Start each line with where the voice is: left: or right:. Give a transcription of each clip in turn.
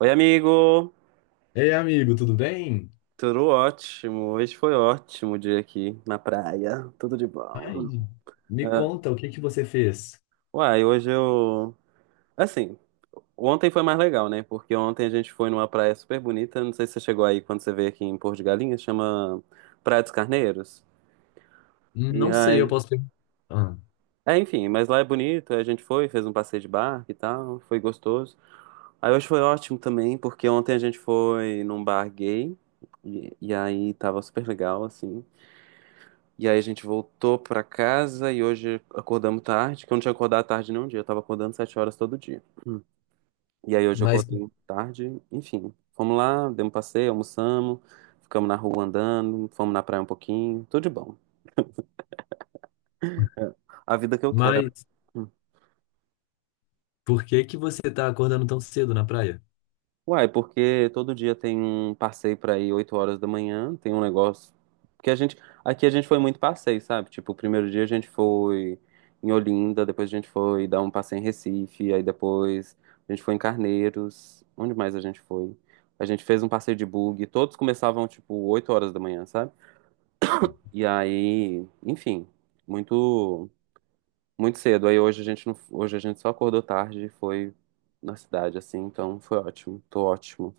right: Oi, amigo!
left: Ei, amigo, tudo bem?
right: Tudo ótimo. Hoje foi ótimo o dia aqui na praia. Tudo de bom. Hum.
left: Ai, me
right: Ah,
left: conta, o que que você fez?
right: uai, hoje eu. Assim, ontem foi mais legal, né? Porque ontem a gente foi numa praia super bonita. Não sei se você chegou aí quando você veio aqui em Porto de Galinhas, chama Praia dos Carneiros. E
left: Não sei, eu
right: aí.
left: posso perguntar. Ah,
right: É, enfim, mas lá é bonito. Aí A gente foi, fez um passeio de barco e tal. Foi gostoso. Aí hoje foi ótimo também, porque ontem a gente foi num bar gay. E aí tava super legal, assim. E aí a gente voltou pra casa e hoje acordamos tarde, que eu não tinha acordado tarde nenhum dia, eu tava acordando 7h todo dia. Hum. E aí hoje eu
left: mas,
right: acordei tarde, enfim. Fomos lá, demos um passeio, almoçamos, ficamos na rua andando, fomos na praia um pouquinho, tudo de bom. A vida que eu quero.
left: mas por que que você tá acordando tão cedo na praia?
right: Uai, porque todo dia tem um passeio pra ir 8h da manhã, tem um negócio. Porque a gente. Aqui a gente foi muito passeio, sabe? Tipo, o primeiro dia a gente foi em Olinda, depois a gente foi dar um passeio em Recife, aí depois a gente foi em Carneiros. Onde mais a gente foi? A gente fez um passeio de bug, todos começavam, tipo, 8h da manhã, sabe? E aí, enfim, muito, muito cedo. Aí hoje a gente não, hoje a gente só acordou tarde e foi na cidade, assim, então foi ótimo, tô ótimo.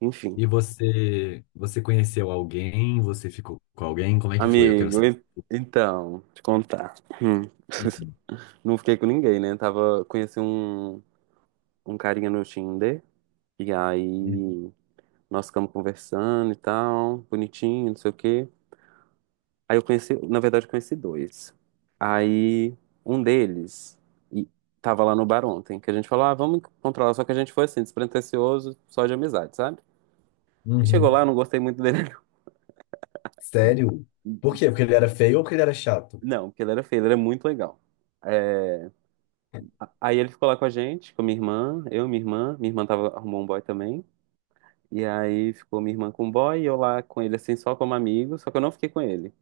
right: Enfim.
left: E você conheceu alguém? Você ficou com alguém? Como é que foi? Eu quero
right: Amigo,
left: saber.
right: então, te contar. Hum. Não fiquei com ninguém, né? Tava, conheci um, um carinha no Tinder, e
left: Uhum.
right: aí nós ficamos conversando e tal, bonitinho, não sei o quê. Aí eu conheci, na verdade, eu conheci dois. Aí um deles e tava lá no bar ontem, que a gente falou, ah, vamos encontrar lá. Só que a gente foi assim, despretensioso, só de amizade, sabe? E chegou
left: Uhum.
right: lá, eu não gostei muito dele.
left: Sério? Por quê? Porque ele era feio ou porque ele era chato?
right: Não, porque ele era feio, ele era muito legal. É, Aí ele ficou lá com a gente, com minha irmã, minha irmã tava, arrumou um boy também. E aí ficou minha irmã com o boy e eu lá com ele, assim, só como amigo, só que eu não fiquei com ele.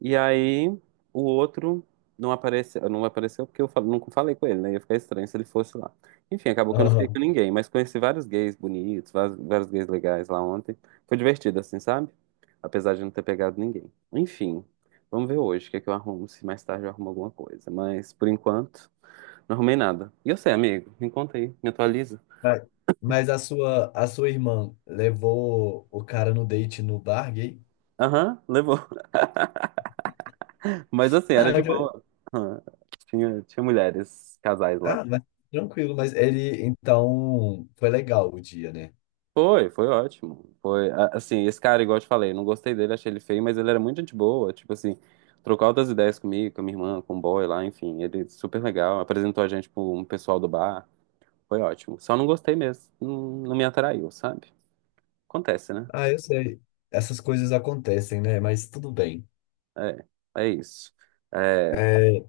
right: E aí o outro não apareceu, não apareceu porque eu nunca falei com ele, né? Ia ficar estranho se ele fosse lá. Enfim, acabou que eu não fiquei com
left: Aham.
right: ninguém, mas conheci vários gays bonitos, vários, vários gays legais lá ontem. Foi divertido, assim, sabe? Apesar de não ter pegado ninguém. Enfim, vamos ver hoje o que é que eu arrumo, se mais tarde eu arrumo alguma coisa. Mas por enquanto. Não arrumei nada. E eu sei, amigo. Me conta aí, me atualiza.
left: Mas mas a sua irmã levou o cara no date no bar gay?
right: Aham, levou. Mas assim, era de boa. Aham. Tinha mulheres, casais lá.
left: Ah, mas tranquilo, mas ele, então, foi legal o dia, né?
right: Foi ótimo. Assim, esse cara, igual eu te falei, não gostei dele, achei ele feio, mas ele era muito gente boa. Tipo assim, trocou altas ideias comigo, com a minha irmã, com o boy lá, enfim. Ele super legal. Apresentou a gente pro um pessoal do bar. Foi ótimo. Só não gostei mesmo. Não me atraiu, sabe? Acontece, né?
left: Ah, eu sei. Essas coisas acontecem, né? Mas tudo bem.
right: É, é isso. É,
left: É,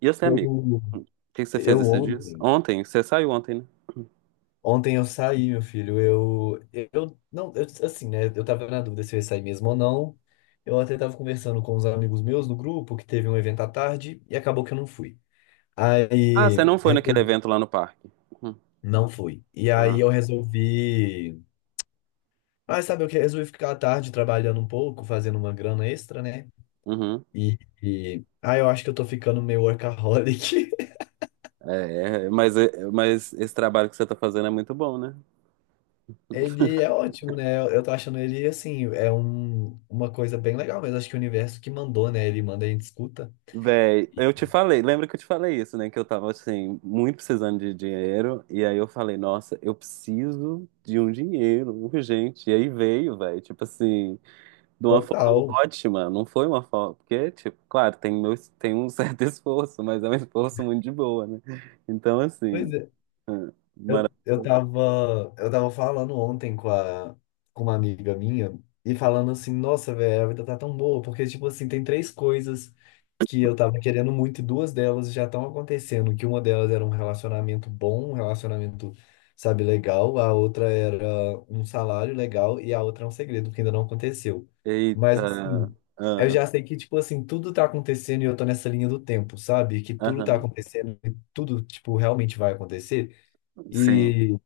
right: e você, amigo?
left: eu,
right: O que que você fez
left: eu
right: esses dias?
left: ontem,
right: Ontem? Você saiu ontem, né?
left: ontem eu saí, meu filho. Eu não, eu, assim, né? Eu tava na dúvida se eu ia sair mesmo ou não. Eu até tava conversando com uns amigos meus no grupo que teve um evento à tarde e acabou que eu não fui.
right: Ah, você
left: Aí,
right: não foi naquele evento lá no parque. Uhum.
left: não fui. E
right: Ah,
left: aí eu resolvi. Mas sabe o que? Resolvi ficar à tarde trabalhando um pouco, fazendo uma grana extra, né?
right: uhum.
left: Ah, eu acho que eu tô ficando meio workaholic.
right: Mas esse trabalho que você tá fazendo é muito bom, né?
left: Ele é ótimo, né? Eu tô achando ele, assim, é uma coisa bem legal, mas acho que o universo que mandou, né? Ele manda e a gente escuta.
right: Véi, eu te falei, lembra que eu te falei isso, né? Que eu tava, assim, muito precisando de dinheiro. E aí eu falei, nossa, eu preciso de um dinheiro urgente. E aí veio, véi, tipo assim. De uma forma
left: Total.
right: ótima, não foi uma forma, porque, tipo, claro, meu, tem um certo esforço, mas é um esforço muito de boa, né? Então, assim,
left: Pois é. Eu tava falando ontem com uma amiga minha e falando assim, nossa, velho, a vida tá tão boa, porque, tipo assim, tem três coisas que eu tava querendo muito, e duas delas já estão acontecendo, que uma delas era um relacionamento bom, um relacionamento, sabe, legal, a outra era um salário legal e a outra é um segredo, que ainda não aconteceu.
right: eita,
left: Mas, assim, eu
right: ah,
left: já sei que, tipo assim, tudo tá acontecendo e eu tô nessa linha do tempo, sabe? Que tudo tá
right: aham,
left: acontecendo e tudo, tipo, realmente vai acontecer.
right: sim,
left: e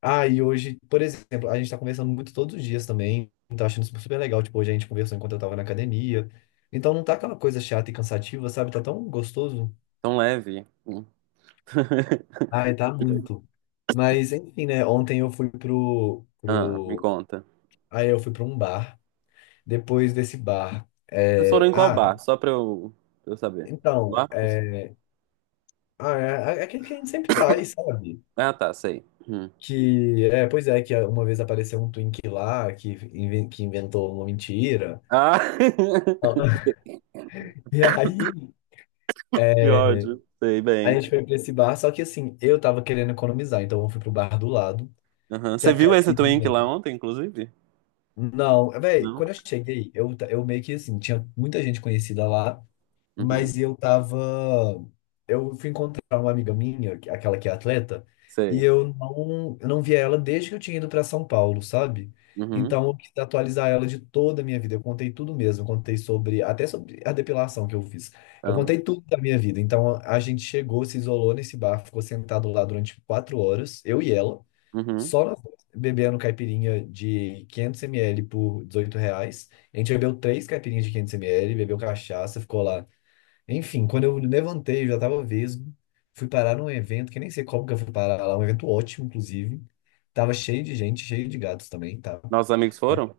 left: e hoje, por exemplo, a gente tá conversando muito todos os dias também. Tá achando super super legal. Tipo, hoje a gente conversou enquanto eu tava na academia. Então não tá aquela coisa chata e cansativa, sabe? Tá tão gostoso.
right: tão leve. Hum.
left: Ai, tá muito. Mas, enfim, né? Ontem eu fui pro,
right: Ah, me
left: pro...
right: conta.
left: Aí eu fui pra um bar. Depois desse bar.
right: Vocês
left: É,
right: foram em qual bar?
left: ah,
right: Só pra eu saber.
left: então,
right: Marcos?
left: é, ah, é aquele que a gente sempre vai, sabe?
right: Ah, tá, sei. Hum.
left: Que, é, pois é, que uma vez apareceu um twink lá que, que inventou uma mentira.
right: Ah,
left: E aí...
right: que ódio. Sei
left: A
right: bem.
left: gente foi pra esse bar, só que assim, eu tava querendo economizar, então eu fui pro bar do lado,
right: Aham.
left: que é
right: Você
left: a
right: viu esse Twink lá
left: caipirinha.
right: ontem, inclusive?
left: Não, velho,
right: Não?
left: quando eu cheguei, eu meio que assim, tinha muita gente conhecida lá,
right: Uhum.
left: mas eu tava. Eu fui encontrar uma amiga minha, aquela que é atleta, e
right: Sei.
left: eu não via ela desde que eu tinha ido para São Paulo, sabe?
right: Uhum.
left: Então eu quis atualizar ela de toda a minha vida. Eu contei tudo mesmo. Eu contei sobre, até sobre a depilação que eu fiz. Eu
right: Amo.
left: contei tudo da minha vida. Então a gente chegou, se isolou nesse bar, ficou sentado lá durante 4 horas, eu e ela,
right: Uhum.
left: só nós dois, bebendo caipirinha de 500 ml por R$ 18. A gente bebeu três caipirinhas de 500 ml, bebeu cachaça, ficou lá, enfim, quando eu levantei, eu já tava vesgo. Fui parar num evento, que nem sei como que eu fui parar lá, um evento ótimo, inclusive. Tava cheio de gente, cheio de gatos também, tá?
right: Nossos amigos
left: Mas
right: foram?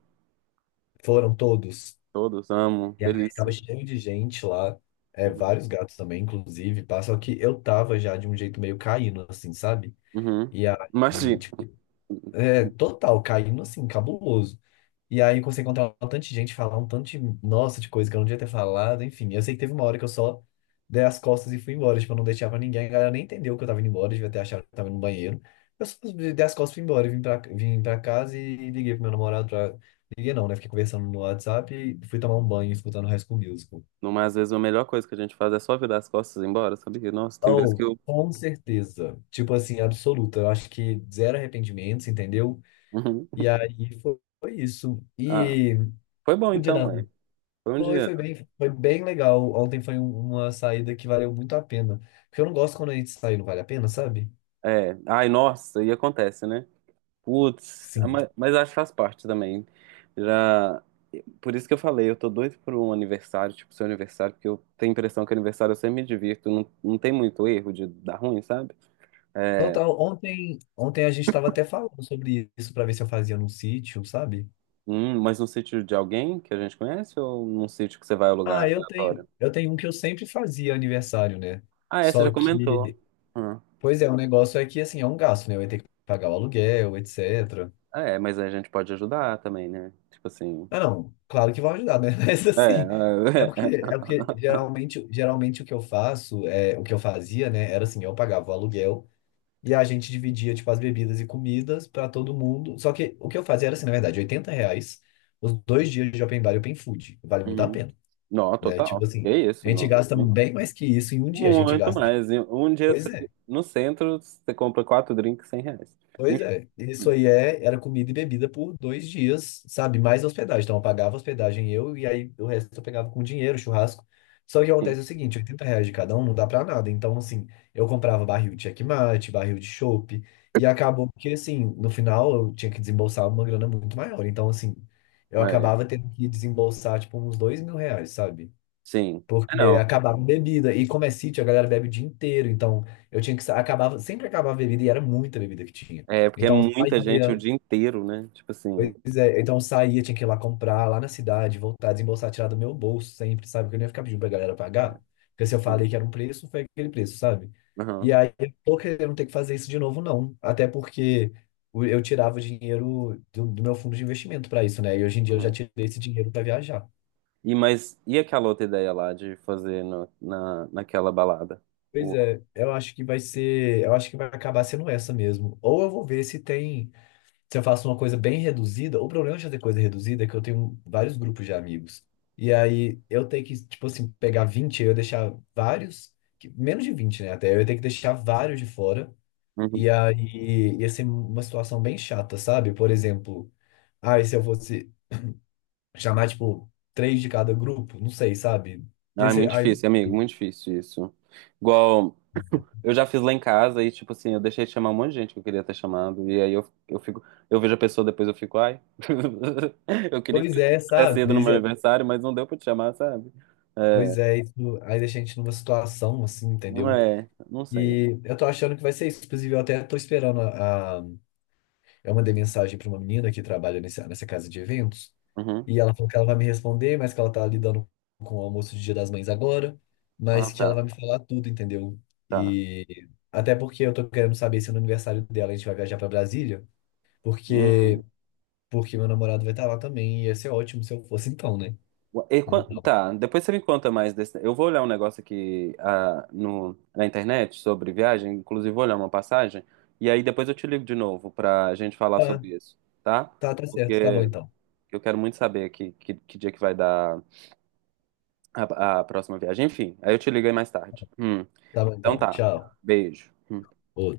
left: foram todos.
right: Todos amo,
left: E aí tava
right: delícia.
left: cheio de gente lá, é,
right: Uhum.
left: vários gatos também, inclusive, pá. Só que eu tava já de um jeito meio caindo, assim, sabe?
right: Uhum.
left: E aí,
right: Imagina.
left: tipo, é, total, caindo assim, cabuloso. E aí eu comecei a encontrar um tanto de gente, falar um tanto de, nossa, de coisa que eu não devia ter falado, enfim. Eu sei que teve uma hora que eu só dei as costas e fui embora, tipo, eu não deixava pra ninguém, a galera nem entendeu que eu tava indo embora, devia ter achado que eu tava indo no banheiro. Eu só dei as costas e fui embora, e vim pra casa e liguei pro meu namorado pra... Liguei não, né? Fiquei conversando no WhatsApp e fui tomar um banho escutando High School Musical.
right: Não, às vezes a melhor coisa que a gente faz é só virar as costas e ir embora, sabia? Nossa, tem vezes que
left: Oh,
right: eu.
left: com certeza. Tipo assim, absoluta. Eu acho que zero arrependimentos, entendeu?
right: Uhum.
left: E aí foi isso.
right: Ah,
left: E
right: foi bom
left: o Dia
right: então,
left: das
right: é. Foi um
left: Foi,
right: dia.
left: foi bem, foi bem legal. Ontem foi uma saída que valeu muito a pena. Porque eu não gosto quando a gente sai, não vale a pena, sabe?
right: É. Ai, nossa, e acontece, né? Putz, ah,
left: Sim.
right: mas acho que faz parte também. Já. Por isso que eu falei, eu tô doido por um aniversário, tipo seu aniversário, porque eu tenho a impressão que aniversário eu sempre me divirto, não, não tem muito erro de dar ruim, sabe? É,
left: Total, ontem a gente estava até falando sobre isso para ver se eu fazia num sítio, sabe?
right: hum, mas no sítio de alguém que a gente conhece ou num sítio que você vai alugar
left: Ah, eu tenho,
right: aleatório?
left: eu tenho um que eu sempre fazia aniversário, né?
right: Ah, é, você
left: Só
right: já
left: que,
right: comentou. Hum.
left: pois é, o negócio é que assim, é um gasto, né? Eu ia ter que pagar o aluguel, etc.
right: Ah, é, mas aí a gente pode ajudar também, né? Tipo assim.
left: Ah, não, claro que vão ajudar, né? Mas assim, é
right: É.
left: porque, é porque geralmente o que eu faço, é, o que eu fazia, né, era assim, eu pagava o aluguel. E a gente dividia, tipo, as bebidas e comidas pra todo mundo. Só que o que eu fazia era assim, na verdade, R$ 80 os 2 dias de open bar e open food. Vale muito a
right: Uhum.
left: pena,
right: Não,
left: né?
right: total.
left: Tipo
right: Que
left: assim, a
right: isso,
left: gente
right: não.
left: gasta bem mais que isso em um dia. A gente
right: Muito
left: gasta, tipo,
right: mais. E
left: pois é.
right: no centro você compra quatro drinks R$ 100.
left: Pois
right: Enfim,
left: é, isso aí é, era comida e bebida por 2 dias, sabe? Mais hospedagem. Então eu pagava hospedagem eu e aí o resto eu pegava com dinheiro, churrasco. Só que acontece é
right: sim.
left: o seguinte, R$ 80 de cada um não dá pra nada. Então, assim, eu comprava barril de checkmate, barril de chopp, e acabou que, assim, no final eu tinha que desembolsar uma grana muito maior. Então, assim, eu
right: É,
left: acabava tendo que desembolsar, tipo, uns R$ 2.000, sabe?
right: sim. É,
left: Porque
right: não.
left: acabava em bebida. E como é sítio, a galera bebe o dia inteiro. Então, eu tinha que... Acabava... Sempre acabava a bebida e era muita bebida que tinha.
right: É porque é
left: Então, eu
right: muita gente o
left: saía...
right: dia inteiro, né? Tipo assim.
left: Pois é, então, eu saía, tinha que ir lá comprar, lá na cidade, voltar, desembolsar, tirar do meu bolso sempre, sabe? Porque eu não ia ficar pedindo pra galera
right: É,
left: pagar. Porque se eu falei
right: sim.
left: que era um preço, foi aquele preço, sabe? E
right: Aham.
left: aí, eu tô querendo ter que fazer isso de novo, não. Até porque eu tirava o dinheiro do meu fundo de investimento para isso, né? E hoje em dia eu já tirei esse dinheiro para viajar.
right: E e aquela outra ideia lá de fazer naquela balada?
left: Pois
right: O-
left: é, eu acho que vai ser, eu acho que vai acabar sendo essa mesmo. Ou eu vou ver se tem, se eu faço uma coisa bem reduzida. O problema de fazer coisa reduzida é que eu tenho vários grupos de amigos. E aí eu tenho que, tipo assim, pegar 20 eu deixar vários, menos de 20, né, até, eu tenho que deixar vários de fora.
right: Uhum.
left: E aí ia ser uma situação bem chata, sabe? Por exemplo, ah, e se eu fosse chamar, tipo, três de cada grupo, não sei, sabe?
right: Ah,
left: Ia
right: é
left: ser,
right: muito
left: ai, não
right: difícil, amigo,
left: sei.
right: muito difícil isso. Igual eu já fiz lá em casa e tipo assim, eu deixei de chamar um monte de gente que eu queria ter chamado e aí eu fico, eu vejo a pessoa depois eu fico, ai, eu queria que
left: Pois
right: você
left: é,
right: tivesse
left: sabe?
right: ido no meu aniversário, mas não deu pra te chamar, sabe? É,
left: Pois é, isso aí deixa a gente numa situação assim,
right: não
left: entendeu?
right: é, não sei.
left: E eu tô achando que vai ser isso. Inclusive, eu até tô esperando Eu mandei mensagem pra uma menina que trabalha nessa casa de eventos,
right: Uhum.
left: e ela falou que ela vai me responder, mas que ela tá lidando com o almoço de Dia das Mães agora,
right: Ah,
left: mas que ela
right: tá,
left: vai me falar tudo, entendeu?
right: tá.
left: E até porque eu tô querendo saber se no aniversário dela a gente vai viajar pra Brasília,
right: Hum.
left: porque porque meu namorado vai estar lá também, e ia ser ótimo se eu fosse então, né?
right: E
left: Então,
right: tá, depois você me conta mais desse. Eu vou olhar um negócio aqui ah, no, na internet sobre viagem, inclusive vou olhar uma passagem, e aí depois eu te ligo de novo pra gente falar
left: tá,
right: sobre isso, tá?
left: tá, tá certo, tá bom
right: Porque
left: então.
right: eu quero muito saber que dia que vai dar a próxima viagem. Enfim, aí eu te ligo aí mais tarde.
left: Tá bom
right: Então
left: então,
right: tá,
left: tchau.
right: beijo. Hum.
left: Ô,